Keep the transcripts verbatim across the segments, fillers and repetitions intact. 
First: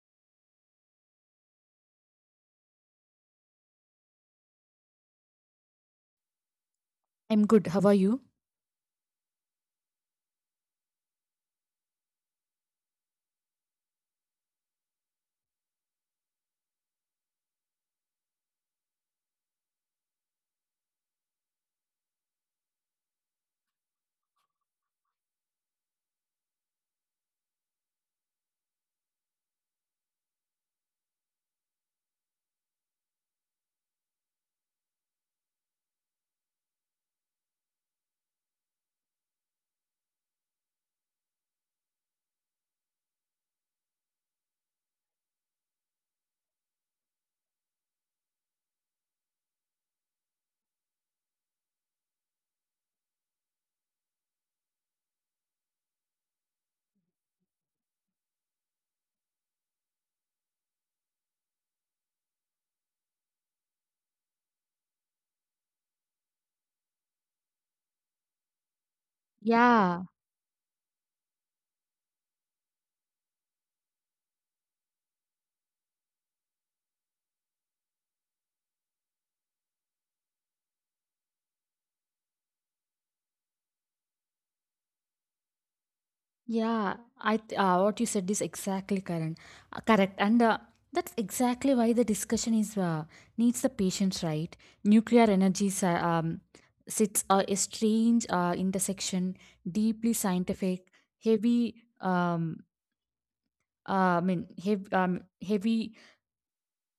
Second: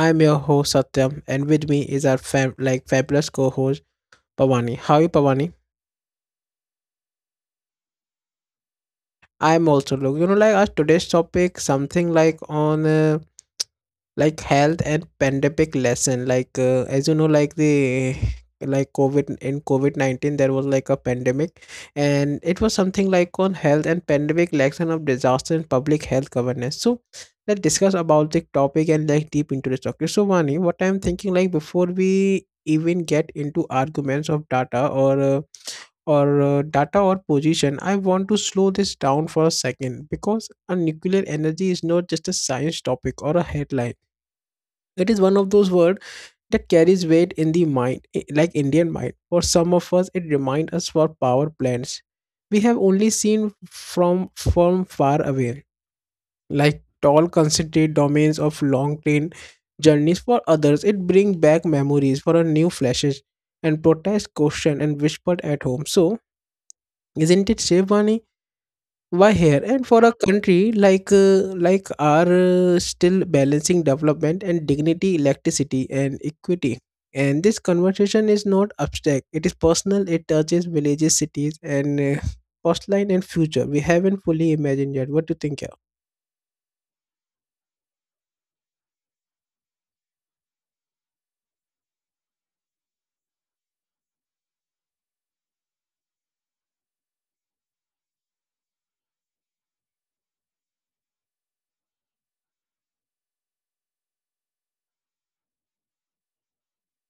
I am your host Satyam and with me is our fam- like fabulous co-host Pavani. How are you Pavani? I'm good. How are you? I am also look, you know like our today's topic something like on uh, like health and pandemic lesson like uh, as you know like the like covid in covid nineteen there was like a pandemic and it was something like on health and pandemic lesson of disaster and public health governance. So let's discuss about the topic and like deep into the topic. So Vani, what I'm thinking, like before we even get into arguments of data or uh, or uh, data or position, I want to slow this down for a second because a nuclear energy is not just a science topic or a headline. It is one of those words that carries weight in the mind, i- like Indian mind. For some of us it reminds us for power plants we have only seen from from far away, like tall concentrated domains of long train journeys. For others it brings back memories for a new flashes and protest question and whispered at home. So isn't it Shiv, why here? And for a Yeah, country like uh, like our uh, still balancing development and dignity, electricity and equity, and this conversation is not abstract, it is personal. It touches villages, cities and uh, coastline and future we haven't fully imagined yet. What do you think? Yeah, yeah. I th- uh, what you said is exactly current, uh, correct, and uh, that's exactly why the discussion is uh, needs the patience, right? Nuclear energy si- um, sits uh, a strange uh, intersection, deeply scientific, heavy. Um, uh, I mean, hev- um, heavy,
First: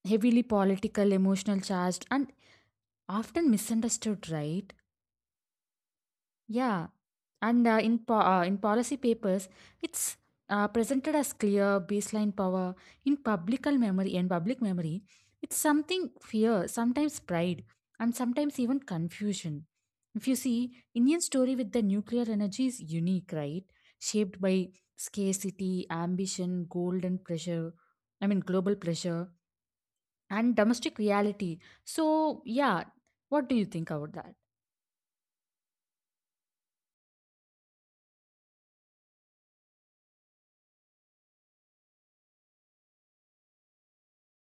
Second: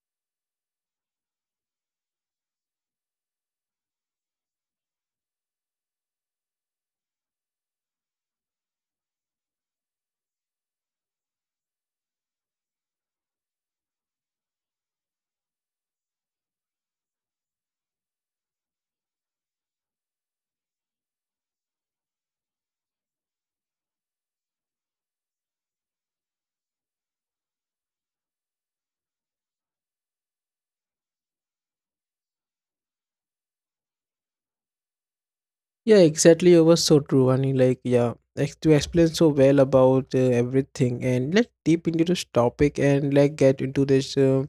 heavily political, emotional charged, and often misunderstood, right? Yeah, and uh, in po uh, in policy papers, it's uh, presented as clear baseline power. In publical memory and public memory, it's something fear, sometimes pride, and sometimes even confusion. If you see, Indian story with the nuclear energy is unique, right? Shaped by scarcity, ambition, gold, and pressure. I mean, global pressure and domestic reality. So, yeah, what do you think about that? yeah, exactly, it was so true. And like, yeah, like to explain so well about uh, everything. And let's deep into this topic and like get into this uh,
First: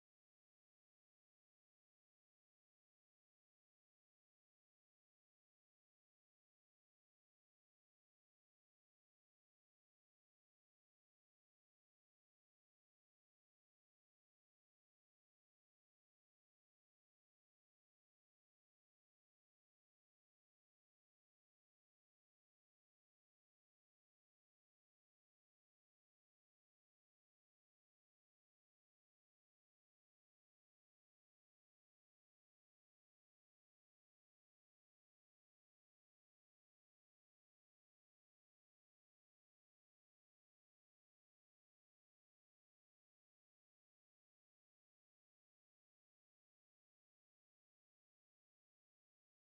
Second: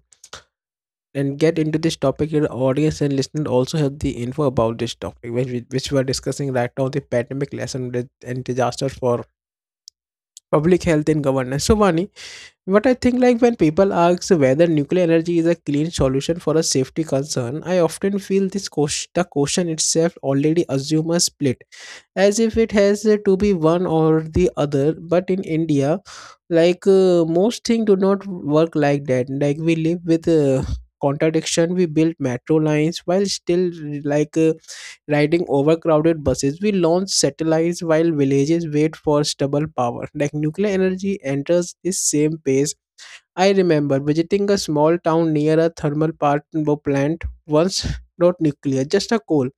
and get into this topic. Your audience and listener also have the info about this topic which we, which we are discussing right now, the pandemic lesson with- and disaster for public health and governance. So Vani, what I think, like when people ask whether nuclear energy is a clean solution for a safety concern, I often feel this ques- the question itself already assumes a split, as if it has uh, to be one or the other. But in India, like uh, most things do not work like that. Like we live with uh, contradiction. We build metro lines while still like uh, riding overcrowded buses. We launch satellites while villages wait for stable power. Like nuclear energy enters this same pace. I remember visiting a small town near a thermal power plant once, not nuclear, just a coal.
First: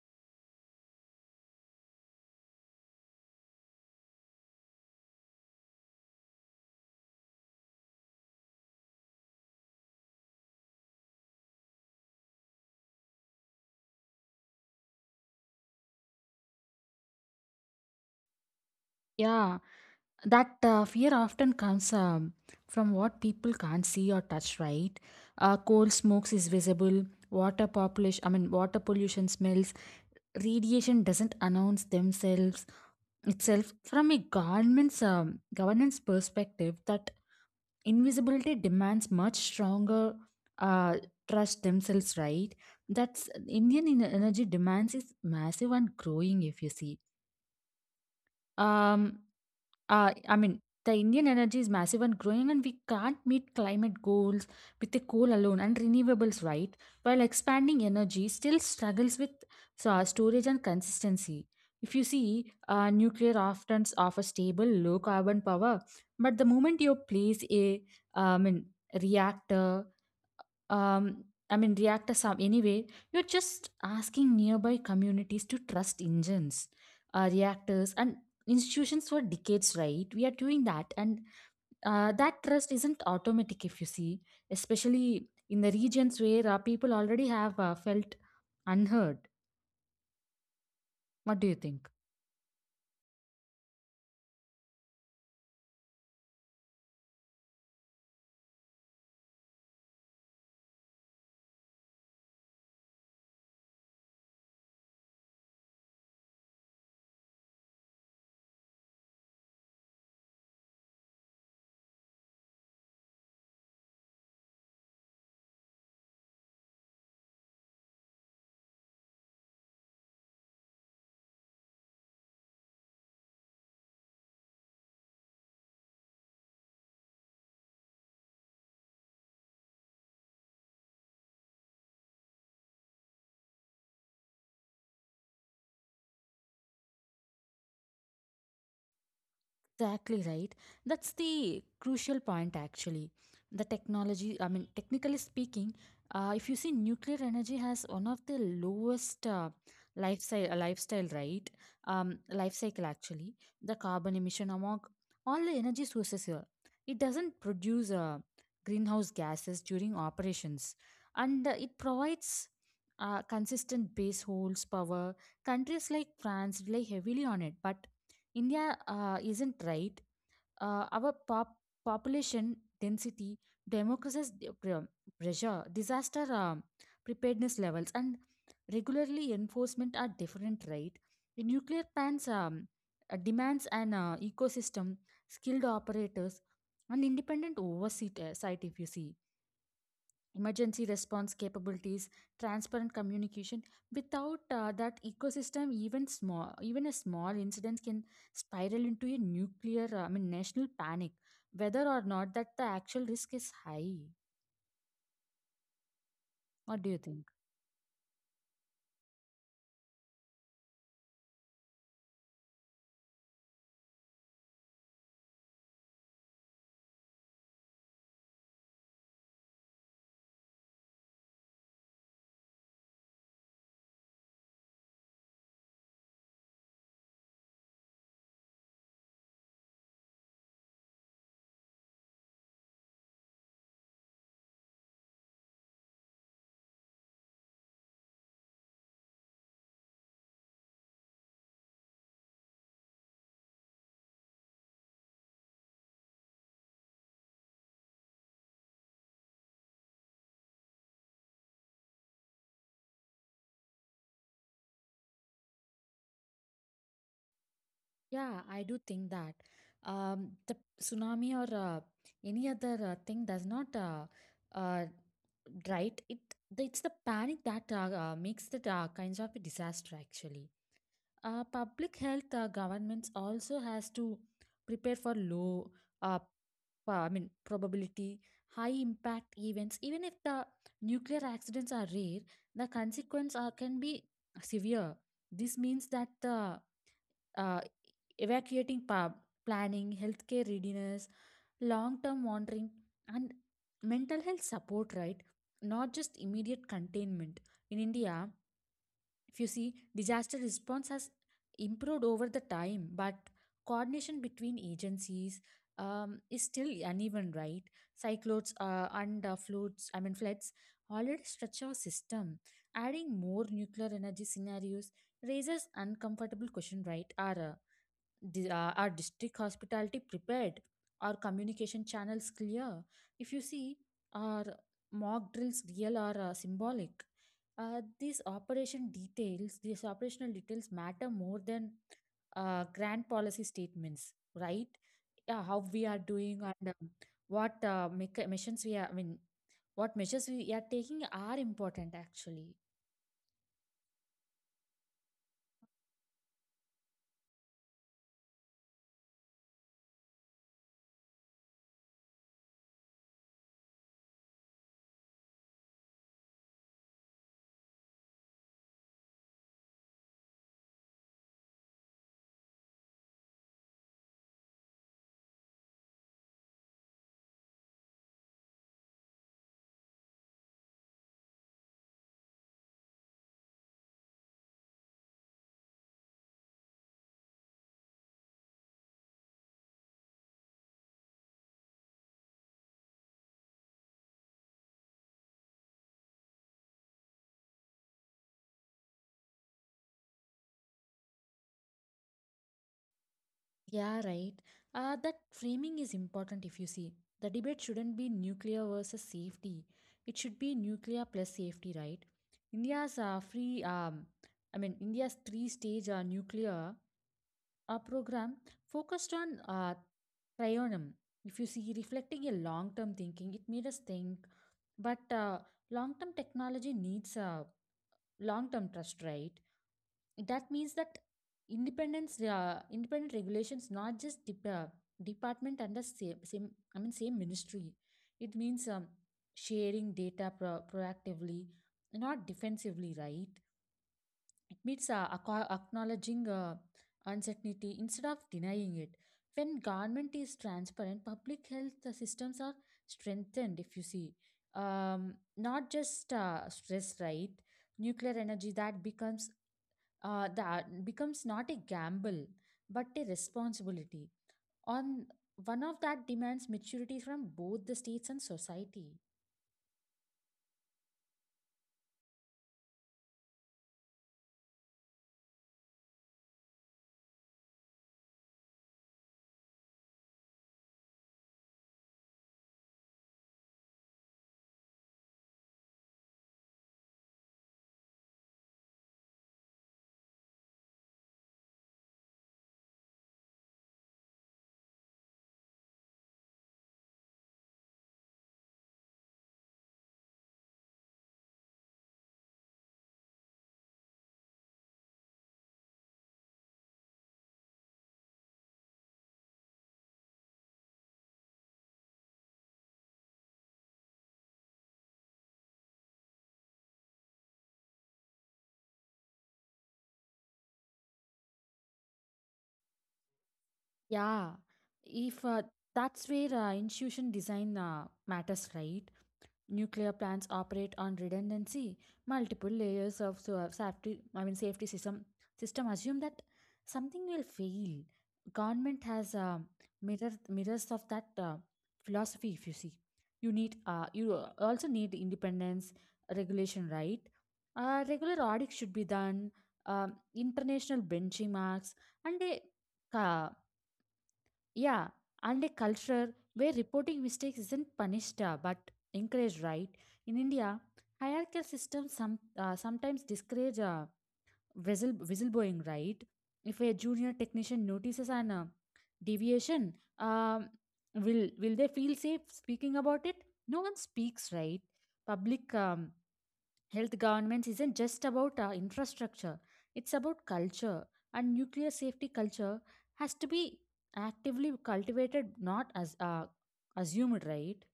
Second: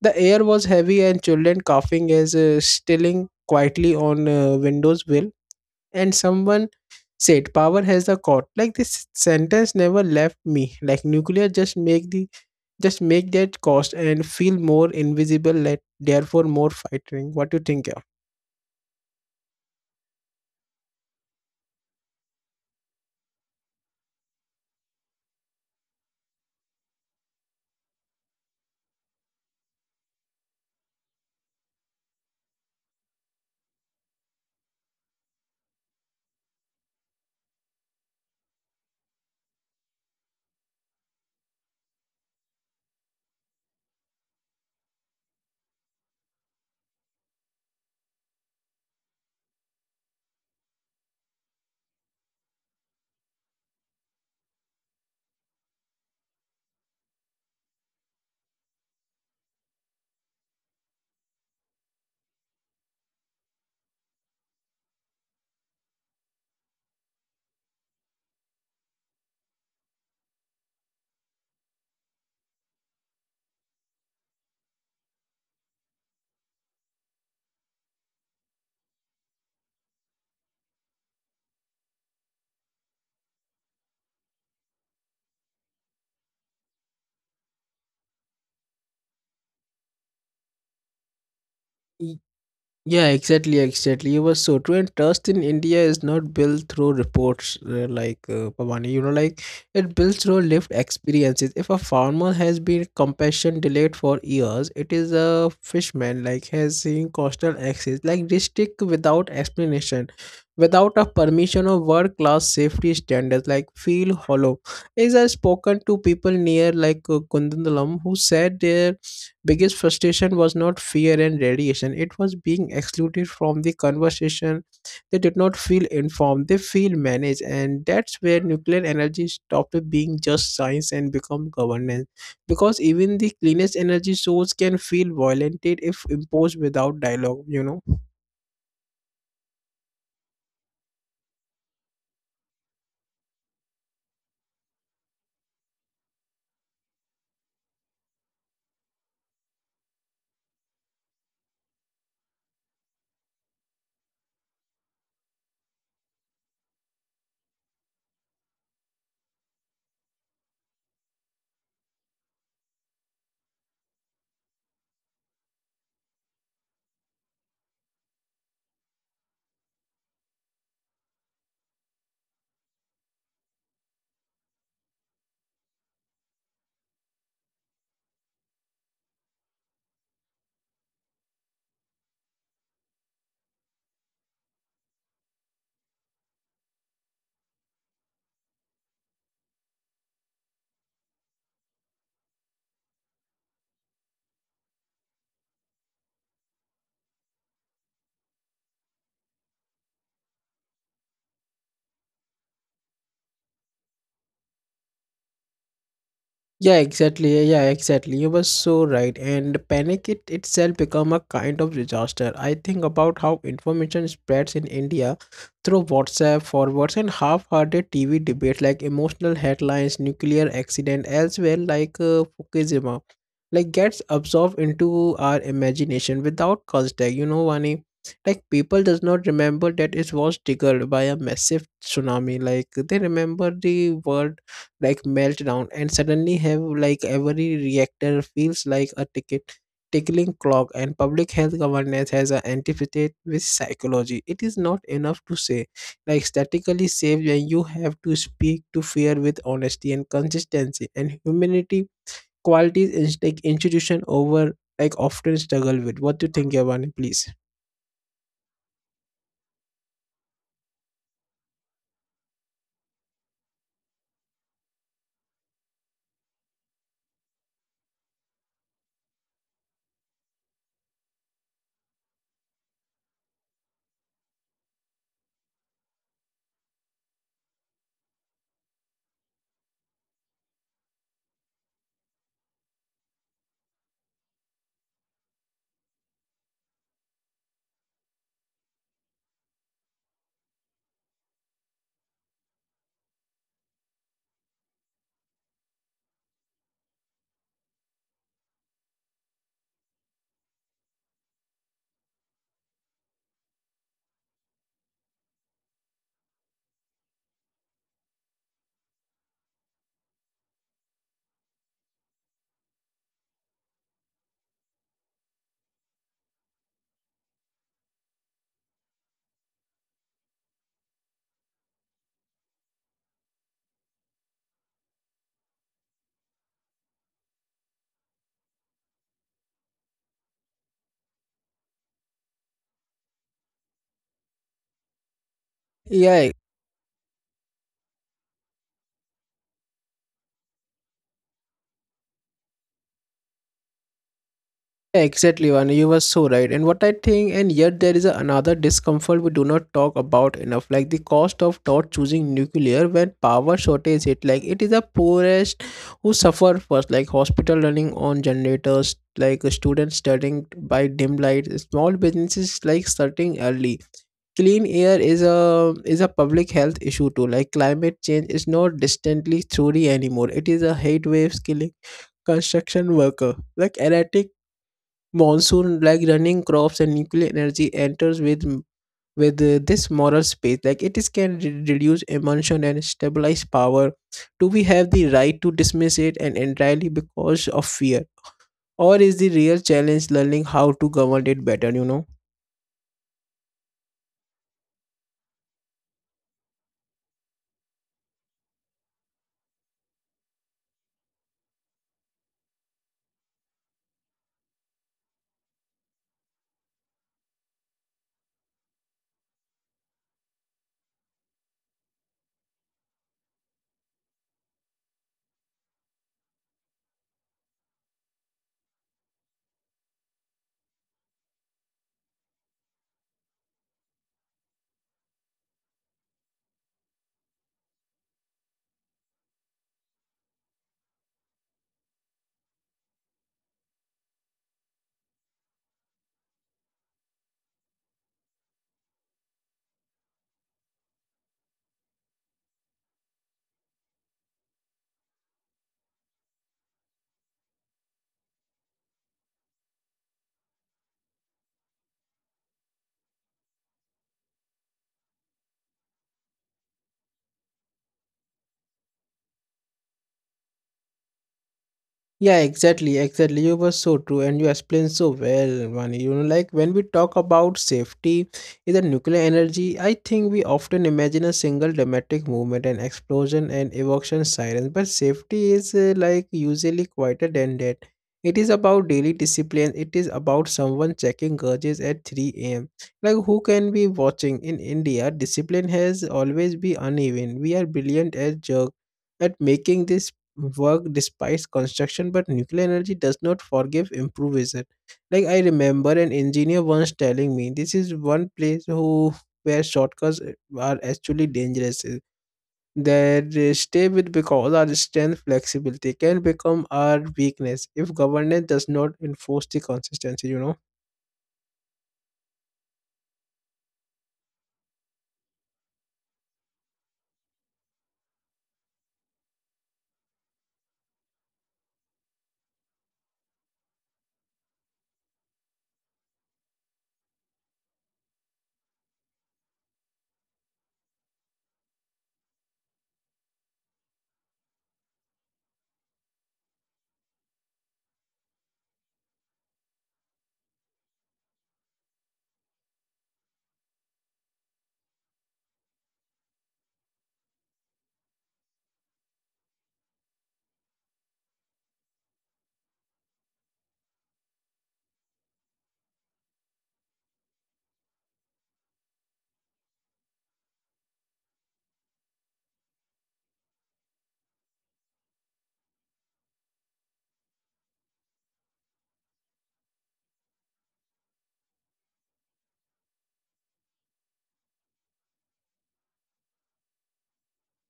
The air was heavy and children coughing as uh, stilling quietly on uh, windows will. And someone said, "Power has the cord." Like this sentence never left me. Like nuclear just make the just make that cost and feel more invisible. Let therefore more fighting. What do you think? Yeah, that uh, fear often comes um, from what people can't see or touch, right? Uh, coal smokes is visible. Water population I mean Water pollution smells. Radiation doesn't announce themselves itself. From a government's um, governance perspective, that invisibility demands much stronger uh, trust themselves, right? That's indian en- energy demands is massive and growing. If you see um Uh, I mean, the Indian energy is massive and growing, and we can't meet climate goals with the coal alone and renewables, right? While expanding energy still struggles with so, uh, storage and consistency. If you see, uh, nuclear often offers stable, low carbon power, but the moment you place a um, reactor um, I mean, Reactor some anyway, you're just asking nearby communities to trust engines, uh, reactors, and institutions for decades, right? We are doing that, and uh, that trust isn't automatic if you see, especially in the regions where uh, people already have uh, felt unheard. What do you think? Yeah? Yeah, exactly, exactly. You were so true. And trust in India is not built through reports uh, like uh, Pavani. You know, like it builds through lived experiences. If a farmer has been compassion delayed for years, it is a fishman like has seen coastal access like restrict without explanation, without a permission of world class safety standards like feel hollow. As I spoken to people near like uh, Kundandalam, who said their biggest frustration was not fear and radiation, it was being excluded from the conversation. They did not feel informed, they feel managed. And that's where nuclear energy stopped being just science and become governance, because even the cleanest energy source can feel violated if imposed without dialogue, you know. Exactly right. That's the crucial point, actually. The technology, I mean, technically speaking, uh, if you see, nuclear energy has one of the lowest uh, lifestyle, lifestyle, right? Um, life cycle, actually. The carbon emission among all the energy sources here. It doesn't produce uh, greenhouse gases during operations, and uh, it provides uh, consistent base holds power. Countries like France rely heavily on it, but India uh, isn't right. Uh, our pop- population density, democracy's d- pre- pressure, disaster um, preparedness levels, and regularly enforcement are different, right? The nuclear plants um, uh, demands an uh, ecosystem, skilled operators, and independent oversight, uh, site if you see, emergency response capabilities, transparent communication. Without uh, that ecosystem, even small even a small incident can spiral into a nuclear uh, I mean national panic, whether or not that the actual risk is high. Yeah, What do you think? exactly. Yeah, yeah, exactly. You were so right. And panic it itself become a kind of disaster. I think about how information spreads in India through WhatsApp forwards and half-hearted T V debates, like emotional headlines, nuclear accident, as well like uh, Fukushima, like gets absorbed into our imagination without context. You know, Vani, like people does not remember that it was triggered by a massive tsunami. Like they remember the world like meltdown and suddenly have like every reactor feels like a ticket tickling clock. And public health governance has an antithesis with psychology. It is not enough to say like statically safe when you have to speak to fear with honesty and consistency and humanity, qualities is like institution over like often struggle with. What do you think about, please? Yeah, I do think that um, the tsunami or uh, any other uh, thing does not uh, uh, right. It the- it's the panic that uh, uh, makes the uh, kinds of a disaster, actually. Uh, public health uh, governments also has to prepare for low uh, pa- i mean probability, high impact events. Even if the nuclear accidents are rare, the consequence are, can be severe. This means that the uh, evacuating pa- planning, healthcare readiness, long term monitoring, and mental health support, right? Not just immediate containment. In India, if you see, disaster response has improved over the time, but coordination between agencies um, is still uneven, right? Cyclones uh, and uh, floods I mean floods already stretch our system. Adding more nuclear energy scenarios raises uncomfortable question, right? Or Di- uh, Are district hospitality prepared? Are communication channels clear? If you see, are mock drills real or uh, symbolic? Uh, these operation details, these operational details matter more than uh, grand policy statements, right? Yeah, how we are Yeah. doing and um, what uh, mecha- missions we are, I mean, What measures we are taking are important, actually. Yeah, exactly, and you were so right. And what I think, and yet there is a, another discomfort we do not talk about enough, like the cost of not choosing nuclear when power shortage hit. Like it is the poorest who suffer first, like hospital running on generators, like students studying by dim light, small businesses like starting early. Clean air is a is a public health issue too. Like climate change is not distantly theory anymore. It is a heat waves killing construction worker. Like erratic monsoon like running crops. And nuclear energy enters with with uh, this moral space, like it is can re- reduce emotion and stabilize power. Do we have the right to dismiss it and entirely because of fear, or is the real challenge learning how to govern it better, you know? Yeah, right. Uh, that framing is important if you see. The debate shouldn't be nuclear versus safety. It should be nuclear plus safety, right? India's uh, free, um, I mean, India's three stage uh, nuclear uh, program focused on uh, trionium. If you see, reflecting a long term thinking, it made us think, but uh, long term technology needs uh, long term trust, right? That means that independence uh, independent regulations, not just dep- uh, department under same, same i mean same ministry. It means um, sharing data pro- proactively, not defensively, right? It means uh, acco- acknowledging uh, uncertainty instead of denying it. When government is transparent, public health uh, systems are strengthened. If you see, um, not just uh, stress, right? Nuclear energy that becomes uh, that becomes not a gamble but a responsibility. On one of that demands maturity from both the states and society. Yeah, exactly, exactly. You were so true, and you explained so well, Vani. You know, like when we talk about safety in the nuclear energy, I think we often imagine a single dramatic movement, an explosion, and evocation sirens. But safety is uh, like usually quieter than that. It is about daily discipline. It is about someone checking gauges at three a m. Like who can be watching in India? Discipline has always been uneven. We are brilliant as jerk at making this work despite construction, but nuclear energy does not forgive improviser. Like I remember an engineer once telling me, this is one place who where shortcuts are actually dangerous. That they stay with, because our strength flexibility can become our weakness if governance does not enforce the consistency, you know. Yeah, if uh, that's where uh, institution design uh, matters, right? Nuclear plants operate on redundancy. Multiple layers of so- uh, safety, I mean safety system system assume that something will fail. Government has uh, mirror, mirrors of that uh, philosophy. If you see, you need uh, you also need independence regulation, right? Uh, regular audits should be done. Um, international benchmarks and a uh, yeah, and a culture where reporting mistakes isn't punished uh, but encouraged, right? In India, hierarchical systems some, uh, sometimes discourage uh, whistle, whistleblowing, right? If a junior technician notices an uh, deviation, um, will will they feel safe speaking about it? No one speaks, right? Public um, Health governance isn't just about uh, infrastructure, it's about culture, and nuclear safety culture has to be actively cultivated, not as uh, assumed, right?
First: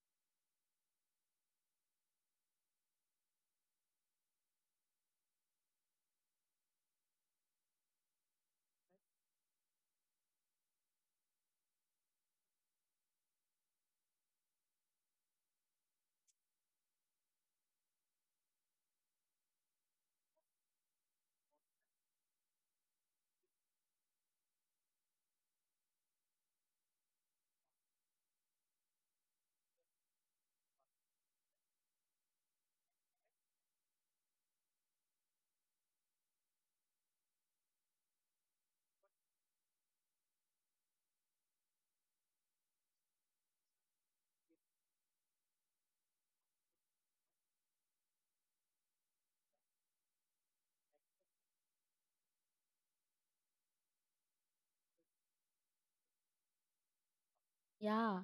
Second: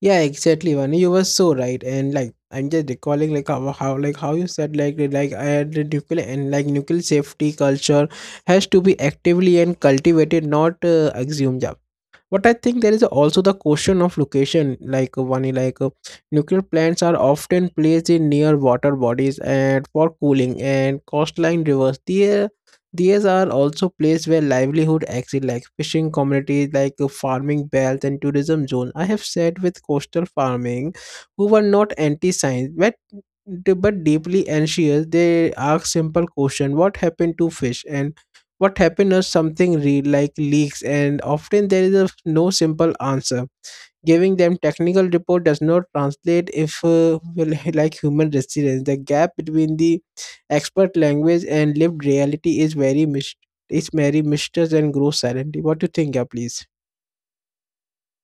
Yeah, exactly, Vani. You were so right. And like I'm just recalling like how, how like how you said like like I the nuclear and like nuclear safety culture has to be actively and cultivated, not uh, assumed. But I think there is also the question of location, like uh, one like uh, nuclear plants are often placed in near water bodies and for cooling and coastline rivers. There, these are also places where livelihood exist, like fishing communities, like uh, farming belts and tourism zone. I have sat with coastal farming, who were not anti-science, but d- but deeply anxious. They ask simple question: what happened to fish? And what happened is something real like leaks, and often there is a, no simple answer. Giving them technical report does not translate if uh, well, like human resilience, the gap between the expert language and lived reality is very mis- is very mysterious and grows silently. What do you think, yeah, please? Yeah,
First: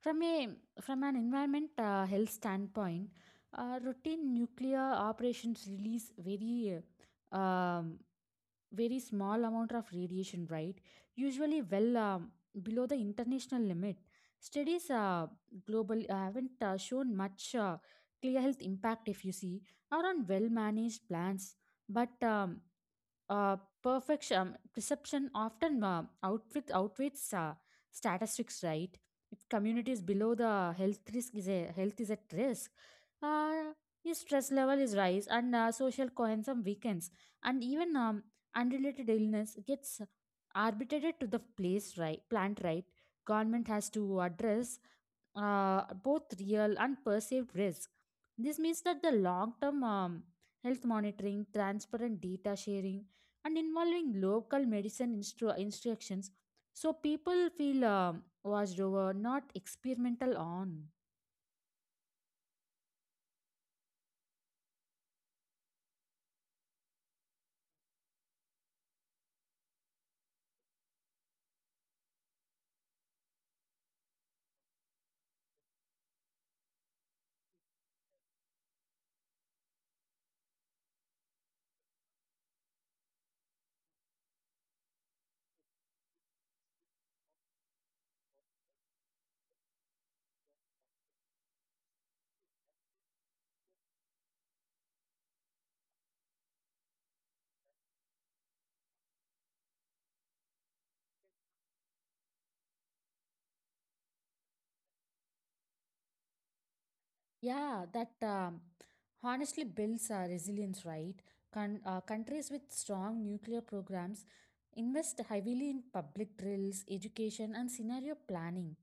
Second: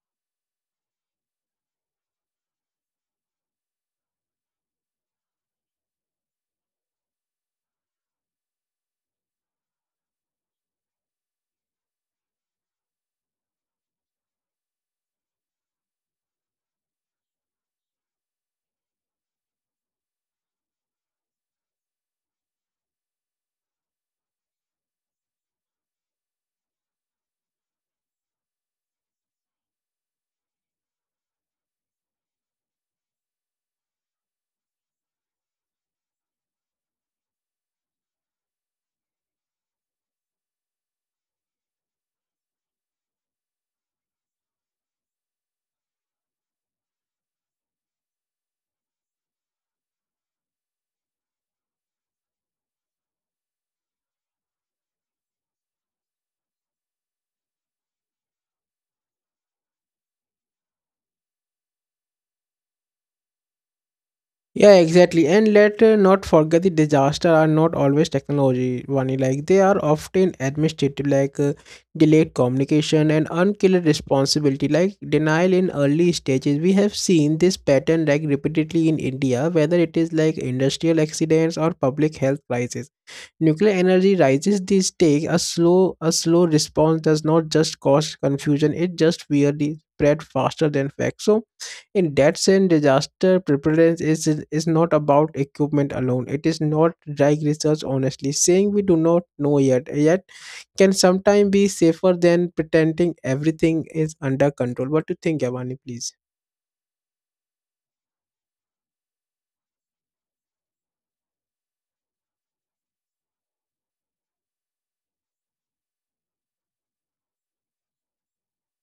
from a from an environment uh, health standpoint, uh, routine nuclear operations release very uh, um, very small amount of radiation, right? Usually well um, below the international limit. Studies uh, global uh, haven't uh, shown much uh, clear health impact, if you see, or on well managed plants. But um, uh, perfection um, perception often uh, outwit outwits uh, statistics, right? If communities below the health risk is a health is at risk, uh, your stress level is rise and uh, social cohesion weakens, and even um, unrelated illness gets arbitrated to the place right plant, right? Government has to address uh, both real and perceived risk. This means that the long term um, health monitoring, transparent data sharing, and involving local medicine instru- instructions, so people feel um, watched over, not experimental on. Yeah, exactly. And let uh, not forget the disaster are not always technology only. Like they are often administrative, like uh, delayed communication and unclear responsibility, like denial in early stages. We have seen this pattern like repeatedly in India, whether it is like industrial accidents or public health crisis. Nuclear energy rises the stake. A slow, a slow response does not just cause confusion; it just weirdly spread faster than facts. So, in that sense, disaster preparedness is is not about equipment alone. It is not drag research. Honestly, saying we do not know yet yet can sometimes be safer than pretending everything is under control. What do you think, Yavani? Please. Yeah, that um, honestly builds uh, resilience, right? Con- uh, countries with strong nuclear programs invest heavily in public drills, education, and scenario planning.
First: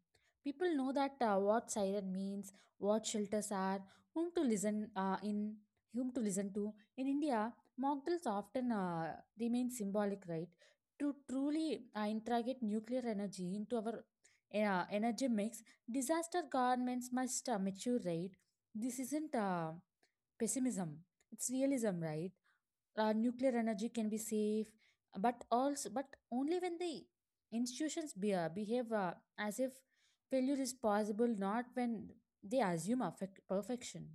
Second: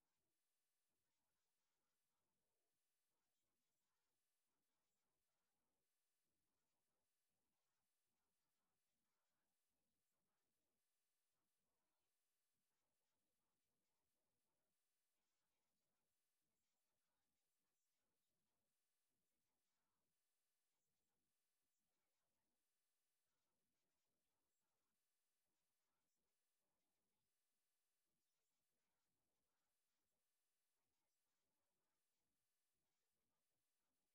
People know that uh, what siren means, what shelters are, whom to listen uh, in, whom to listen to. In India, mock drills often uh, remain symbolic, right? To truly uh, integrate nuclear energy into our uh, energy mix, disaster governments must uh, mature, right? This isn't uh, pessimism; it's realism, right? Uh, nuclear energy can be safe, but also, but only when the institutions be, uh, behave uh, as if failure is possible, not when they assume affect perfection.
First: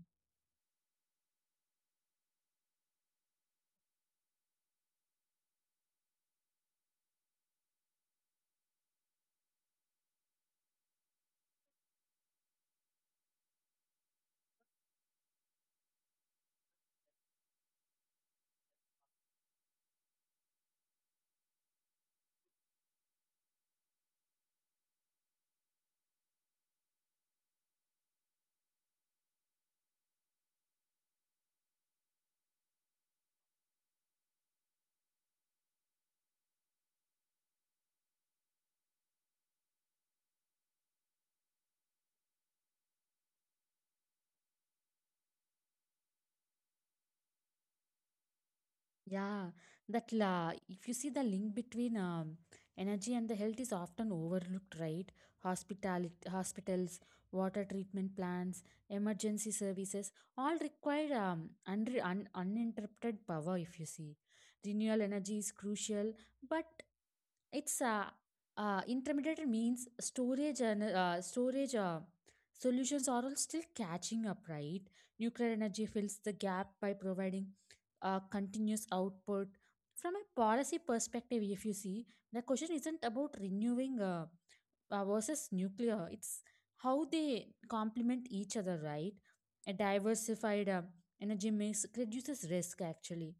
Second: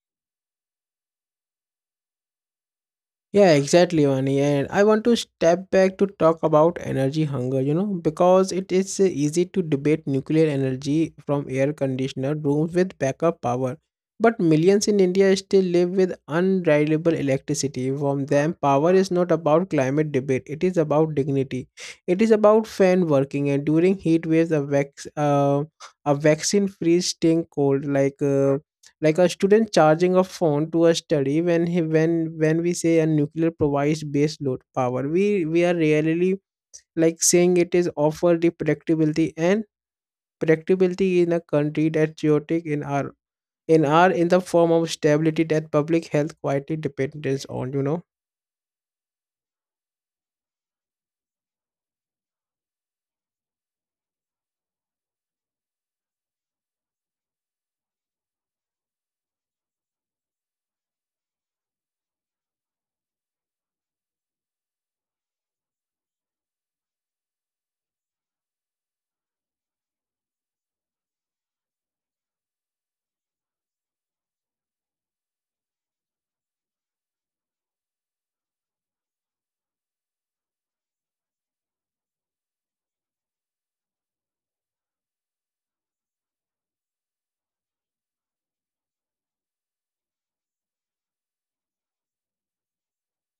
Yeah, exactly, Vani. And I want to step back to talk about energy hunger, you know, because it is uh, easy to debate nuclear energy from air conditioner rooms with backup power. But millions in India still live with unreliable electricity. From them, power is not about climate debate, it is about dignity. It is about fan working. And during heat waves, a, vac- uh, a vaccine freeze staying cold, like. Uh, like a student charging a phone to a study when he when when we say a nuclear provides base load power, we we are really like saying it is offer the predictability, and predictability in a country that chaotic in our in our in the form of stability that public health quietly depends on, you know. Yeah, that la if you see, the link between um, energy and the health is often overlooked, right? Hospital hospitals, water treatment plants, emergency services, all require um, unre- un uninterrupted power if you see. Renewable energy is crucial, but it's uh, uh, intermediate means storage and uh, storage uh, solutions are all still catching up, right? Nuclear energy fills the gap by providing uh, continuous output. From a policy perspective, if you see, the question isn't about renewing uh, uh, versus nuclear. It's how they complement each other, right? A diversified uh, energy mix reduces risk actually.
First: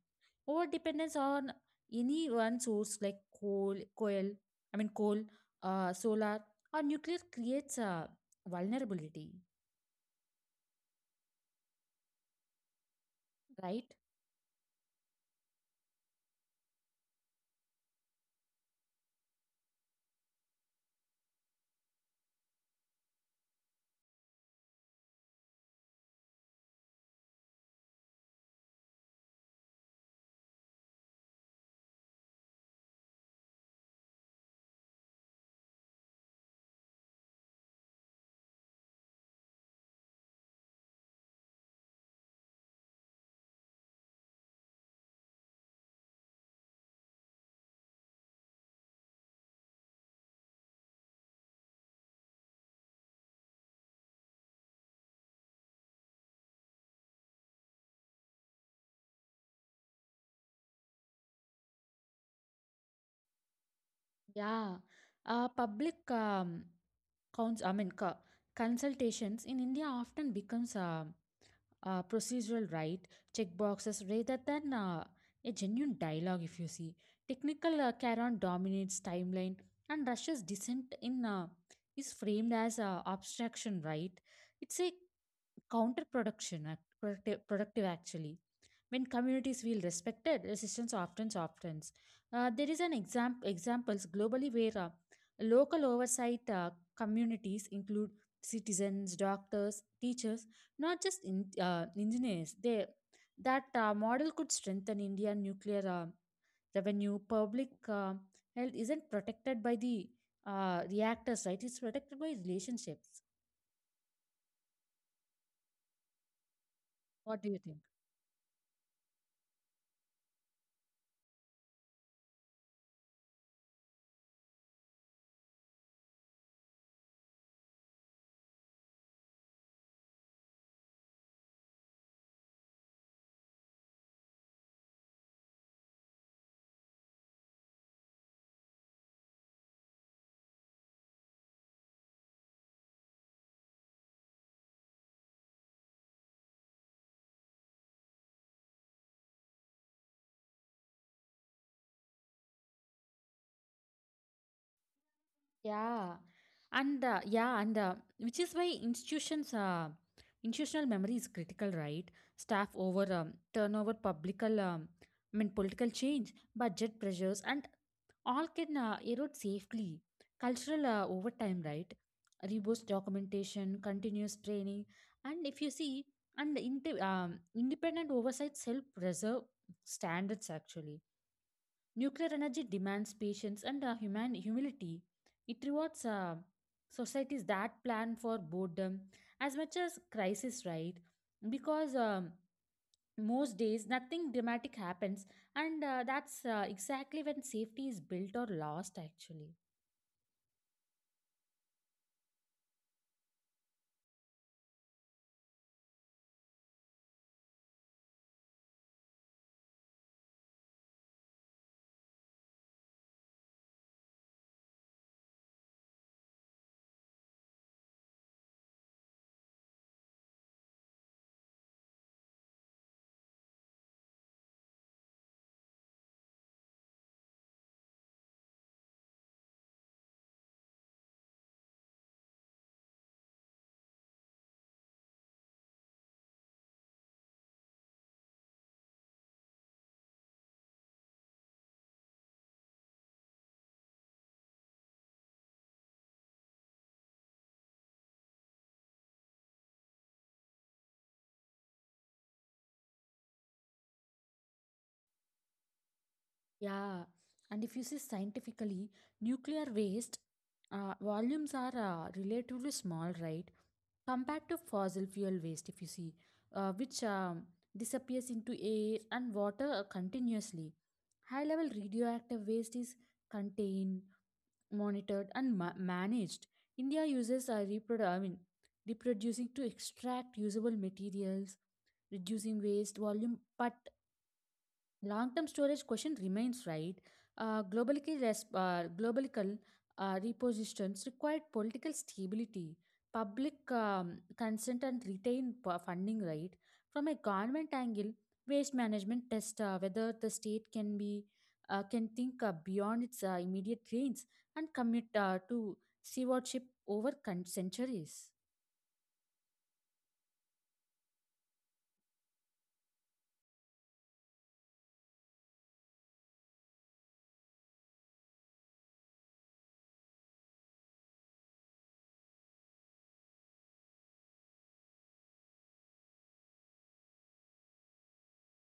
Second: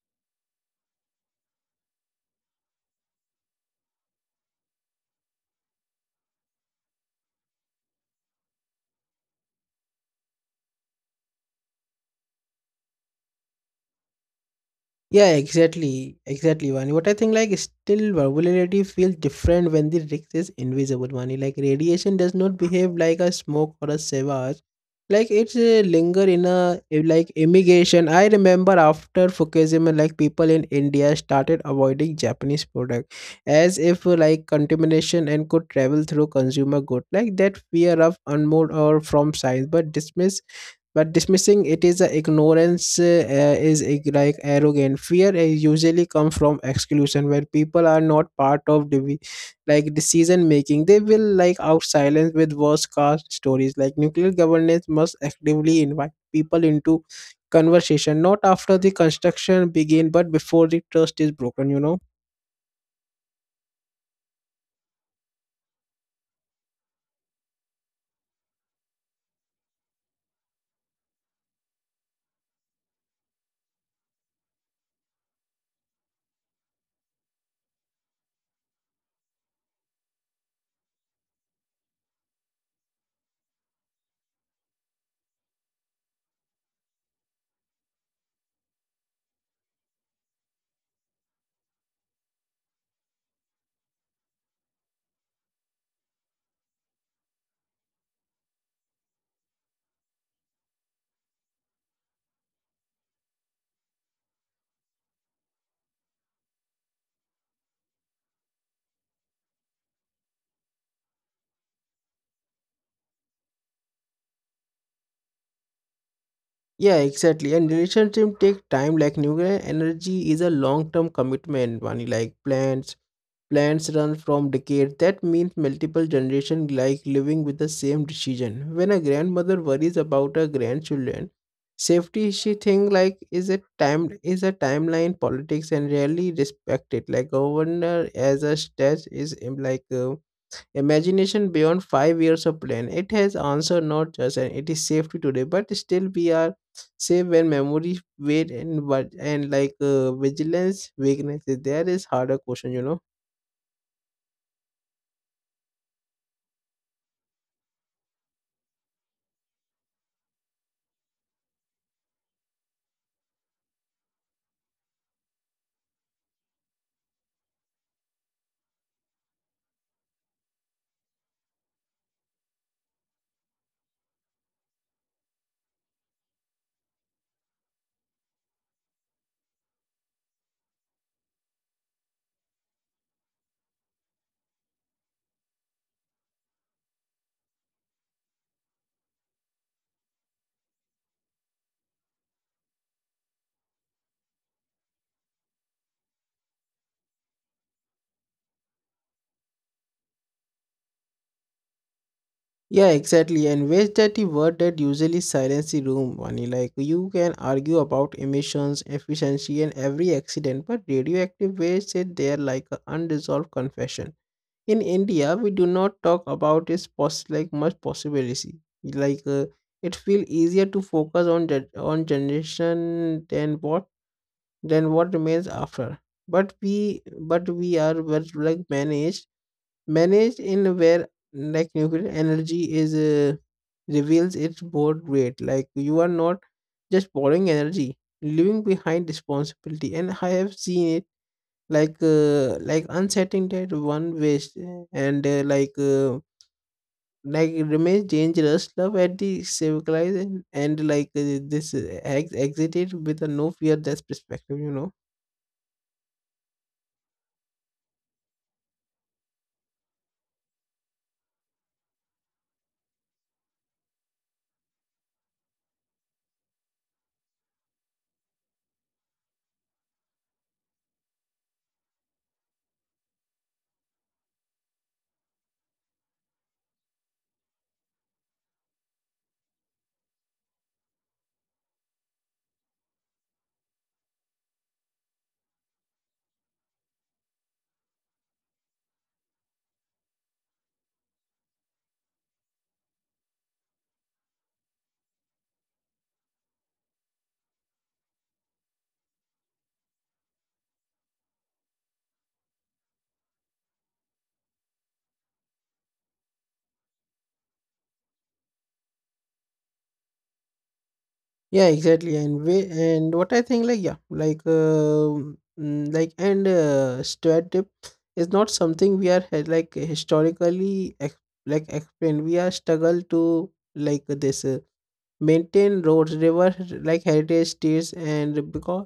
Over dependence on any one source like coal, coal, I mean coal, uh, solar, or nuclear creates a vulnerability, right? Yeah, exactly. Exactly, Vani. What I think like still versatility feels different when the risk is invisible, Vani. Like radiation does not behave like a smoke or a savage. Like it's a linger in a eh, like immigration. I remember after Fukushima, like people in India started avoiding Japanese product as if uh, like contamination and could travel through consumer good. Like that fear of unmoored or from science, but dismiss but dismissing it is a ignorance uh, uh, is ig- like arrogant fear uh, usually comes from exclusion where people are not part of the like decision making. They will like out silence with worse cast stories. Like nuclear governance must actively invite people into conversation, not after the construction begin, but before the trust is broken you know Yeah. Uh, public um, counts, I mean, co- consultations in India often becomes um uh, procedural, right? Checkboxes rather than uh, a genuine dialogue. If you see, technical uh, caron dominates timeline, and russia's dissent in uh, is framed as uh, abstraction, right? It's a counterproduction act- productive productive, actually. When communities feel respected, resistance often softens. Uh, there is an exam- examples globally where uh, local oversight uh, communities include citizens, doctors, teachers, not just in, uh, engineers. They, that uh, model could strengthen Indian nuclear uh, revenue. Public uh, health isn't protected by the uh, reactors, right? It's protected by relationships. Yeah, What do exactly. you And think? relationship take time. Like nuclear energy is a long-term commitment. Money like plants, plants run from decade. That means multiple generation like living with the same decision. When a grandmother worries about her grandchildren, safety she think like is a time is a timeline politics and rarely respected. Like governor as a state is um, like. Uh, imagination beyond five years of plan. It has answered not just and it is safety today, but still we are safe when memory weight and what and like uh, vigilance weakness is there is harder question, you know. Yeah, and uh, yeah, and uh, which is why institutions, uh, institutional memory is critical, right? Staff over um, turnover, public, um, I mean, political change, budget pressures, and all can uh, erode safely. Cultural uh, over time, right? Robust documentation, continuous training, and if you see, and inte- um, independent oversights help preserve standards, actually. Nuclear energy demands patience and uh, human humility. It rewards uh, societies that plan for boredom as much as crisis, right? Because um, most days nothing dramatic happens, and uh, that's uh, exactly when safety is built or lost, actually. Yeah, exactly. And waste, that the word that usually silence the room, Vani. Like you can argue about emissions, efficiency, and every accident, but radioactive waste is there like an unresolved confession. In India, we do not talk about its poss- like much possibility. Like uh, it feel easier to focus on gen- on generation than what than what remains after. But we but we are well, like managed managed in where like nuclear energy is uh, reveals its board rate. Like you are not just borrowing energy, leaving behind responsibility. And I have seen it like uh, like uncertainty one waist and uh, like uh, like it remains dangerous love at the civilization and like uh, this uh, ex- exited with a no fear. That's perspective you know Yeah, and if you see scientifically, nuclear waste uh, volumes are uh, relatively small, right? Compared to fossil fuel waste, if you see, uh, which um, disappears into air and water uh, continuously. High level radioactive waste is contained, monitored, and ma- managed. India uses uh, reprodu- I mean, reproducing to extract usable materials, reducing waste volume, but long-term storage question remains, right. Uh, globally, res- uh, global uh, repositions required political stability, public um, consent, and retain p- funding. Right, from a government angle, waste management test uh, whether the state can be uh, can think uh, beyond its uh, immediate gains and commit uh, to stewardship over con- centuries. Yeah, exactly. And we and what I think like yeah like uh, mm, like and uh, stereotype is not something we are uh, like historically ex- like explained. We are struggle to like this uh, maintain roads, river, like heritage states. And because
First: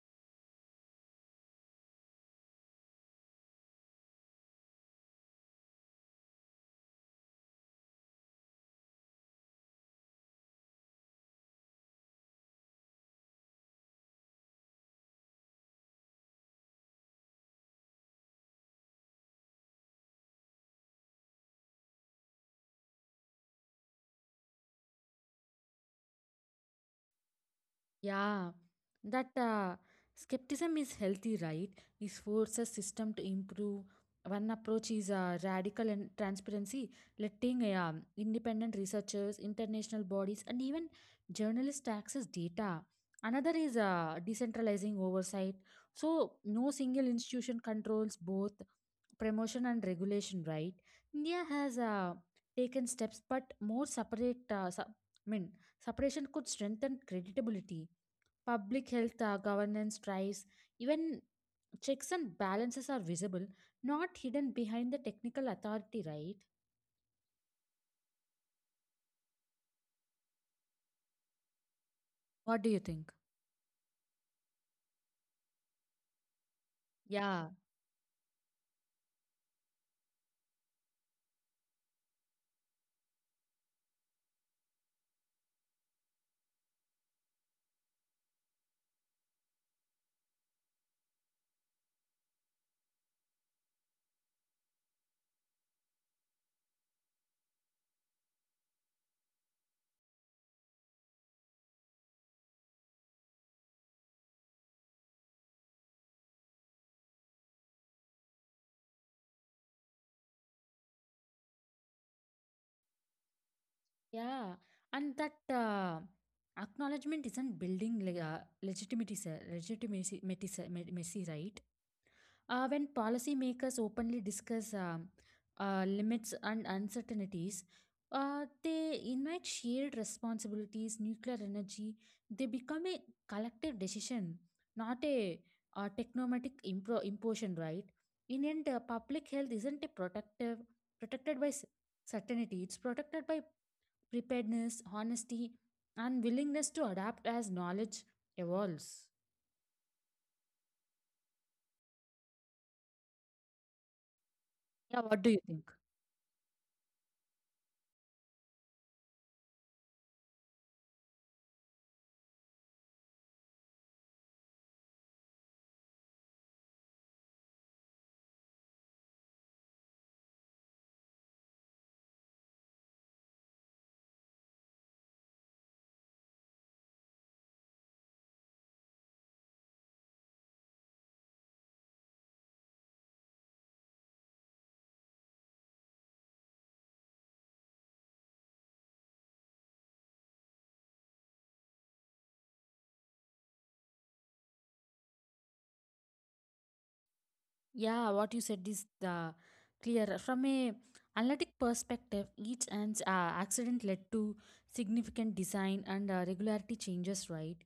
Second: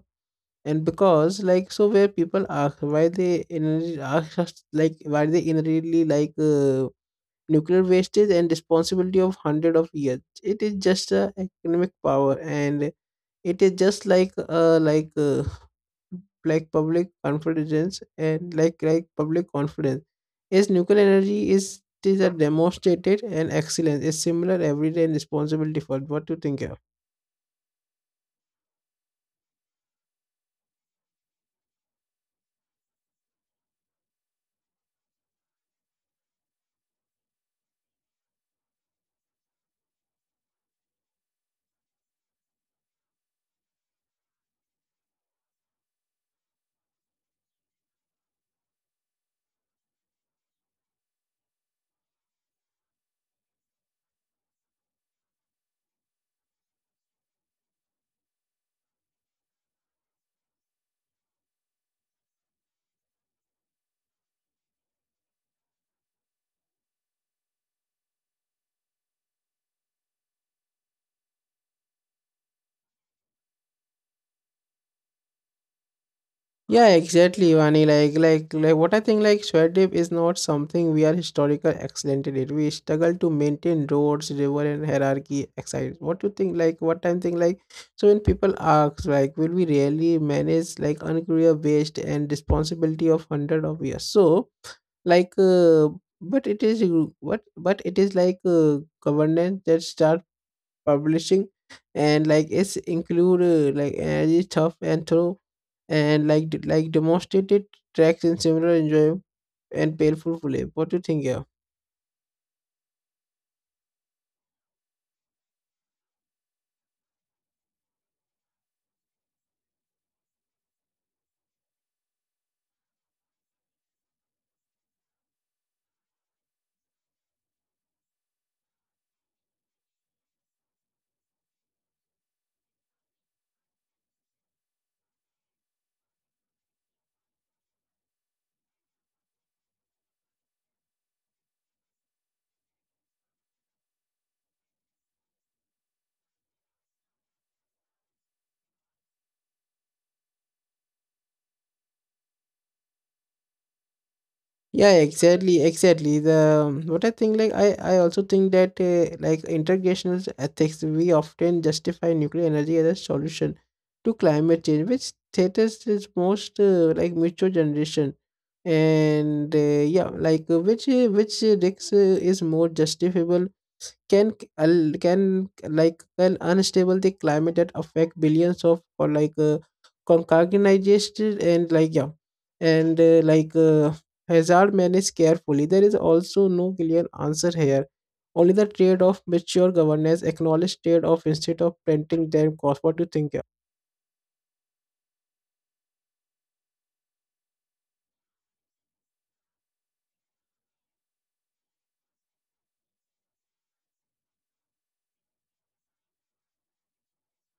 and because like so, where people ask why they inherit- ask us like why they inherently like uh, nuclear wastage and responsibility of hundred of years. It is just a economic power and it is just like uh like uh, like public confidence and like like public confidence is nuclear energy. Is it is a demonstrated and excellence is similar everyday and responsibility for? What do you think of? Yeah, that uh, skepticism is healthy, right? It forces system to improve. One approach is uh, radical and transparency, letting uh, independent researchers, international bodies, and even journalists access data. Another is uh, decentralizing oversight, so no single institution controls both promotion and regulation, right? India has uh, taken steps, but more separate. Uh, sub- I mean, separation could strengthen credibility. Public health uh, governance drives, even checks and balances are visible, not hidden behind the technical authority, right? What do you think? Yeah, Yeah, exactly, Vani. Like, like, like, what I think, like, Shwedip is not something we are historical excellent in it. We struggle to maintain roads, river, and hierarchy. Excited. What you think? Like, what I'm thinking? Like, so when people ask, like, will we really manage like unclear waste and responsibility of hundred of years? So, like, uh, but it is uh, what, but it is like uh, governance that start publishing and like it's include uh, like energy tough and thorough and like d- like demonstrated tracks in similar enjoyable and painful play. What do you think here? yeah, and that uh, acknowledgement isn't building le- uh, legitimacy, legitimacy, meti- se- me- messy, right? Uh, when policymakers openly discuss um, uh, limits and uncertainties, uh, they invite shared responsibilities, nuclear energy. They become a collective decision, not a, uh technomatic impro- imposition, right? In end, uh, public health isn't a protective protected by s- certainty. It's protected by preparedness, honesty, and willingness to adapt as knowledge evolves. Yeah, Yeah, what do you think? exactly, exactly. The um, what I think, like I, I also think that uh, like integrational ethics, we often justify nuclear energy as a solution to climate change, which status is most uh, like mature generation, and uh, yeah, like uh, which uh, which uh, risks uh, is more justifiable. can al- can like can unstable the climate that affect billions of or like uh, concatenated. And like yeah and uh, like uh, hazard managed carefully, there is also no clear answer here, only the trade of mature governance acknowledge trade off instead of painting them cost. What do you think, yeah? Yeah, what you said is the clear. From a analytic perspective, each and uh, accident led to significant design and uh, regularity changes, right?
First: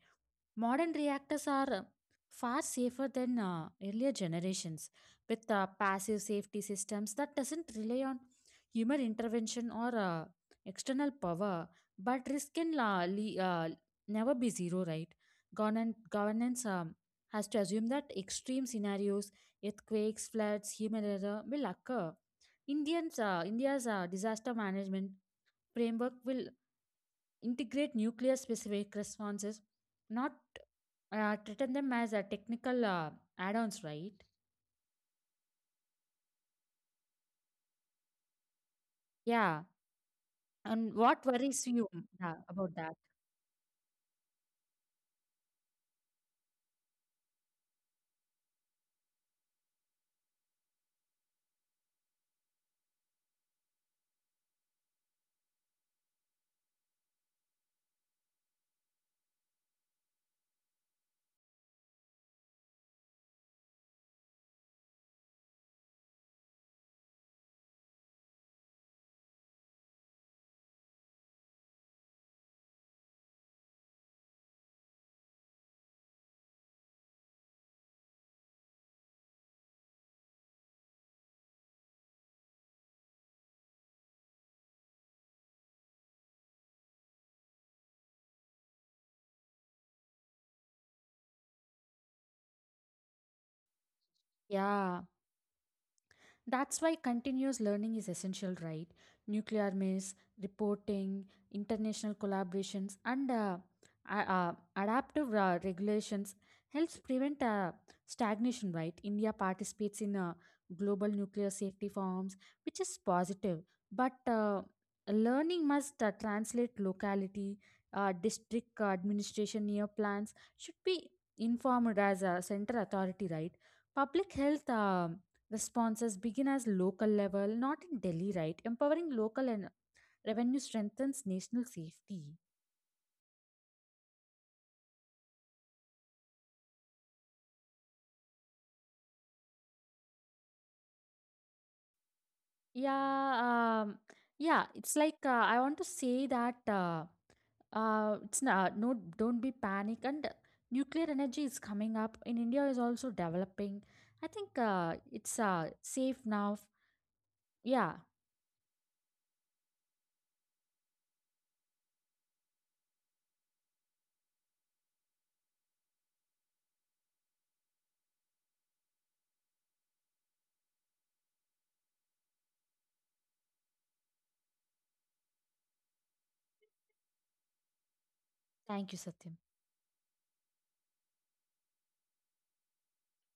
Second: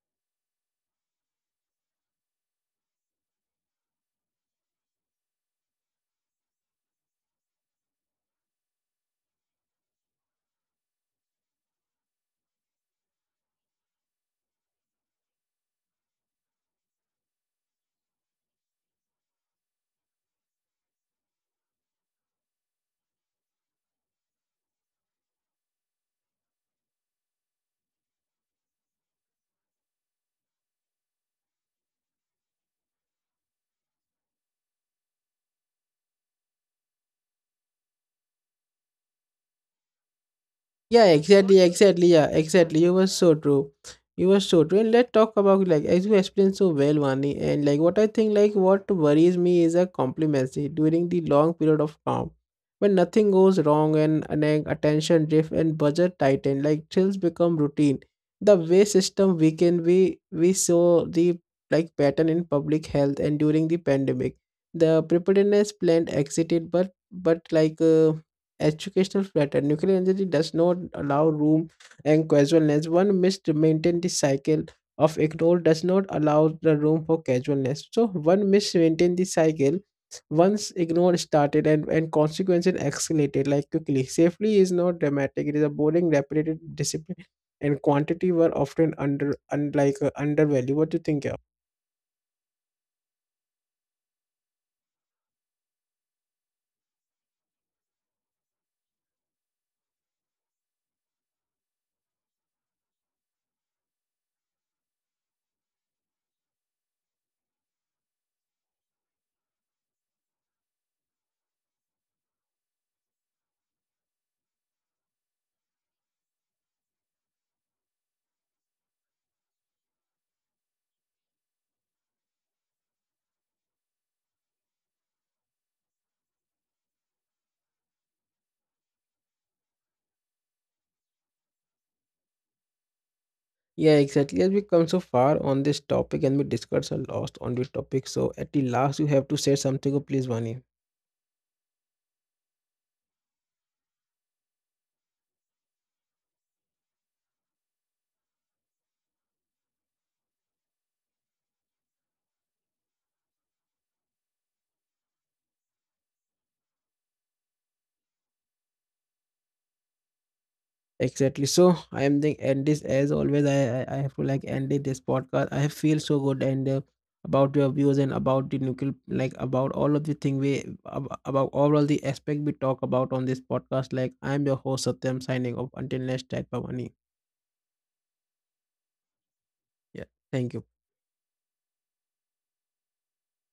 Modern reactors are uh, far safer than uh, earlier generations with uh, passive safety systems that doesn't rely on human intervention or uh, external power, but risk can uh, le- uh, never be zero, right? Govern- governance um, has to assume that extreme scenarios, earthquakes, floods, human error will occur. Indians, uh, india's uh, disaster management framework will integrate nuclear specific responses, not uh, treated them as a technical uh, add-ons, right? Yeah. And Yeah, what exactly, worries you, exactly, yeah, yeah, about exactly. You that? were so true. You were so true. And let's talk about, like, as you explained so well, Vani, and like what I think, like what worries me is a complacency during the long period of calm. When nothing goes wrong and, and then attention drift and budget tighten, like thrills become routine. The way system weaken, we we saw the like pattern in public health and during the pandemic. The preparedness plan exited, but but like uh, educational flatter. Nuclear energy does not allow room and casualness. One must maintain the cycle of ignore. Does not allow the room for casualness. So one must maintain the cycle once ignore started, and, and consequences escalated like quickly. Safely is not dramatic. It is a boring, repetitive discipline, and quantity were often under unlike uh, undervalued. What do you think? Yeah? Yeah. That's why continuous learning is essential, right? Nuclear maze, reporting, international collaborations, and uh, a- uh, adaptive uh, regulations helps prevent uh, stagnation, right? India participates in uh, global nuclear safety forums, which is positive, but uh, learning must uh, translate locality, uh, district administration near plans should be informed as a center authority, right? Public health. um responses begin as local level, not in Delhi, right? Empowering local and revenue strengthens national safety. Yeah, exactly. As we come so far on this topic and we discuss a lot on this topic, so at the last you have to say something, oh, please, Vani. Yeah, um, yeah. It's like uh, I want to say that uh, uh, it's not, no, don't be panic. And nuclear energy is coming up in India, is also developing. I think uh, it's uh, safe now. Yeah. Exactly. So I am the end this as always. I I I have to like end it this podcast. I have feel so good and uh, about your views and about the nuclear like about all of the thing we ab- about overall the aspect we talk about on this podcast. Like I am your host Satyam, signing off. Until next time, Pavani. Thank you, Satya. Yeah. Thank you.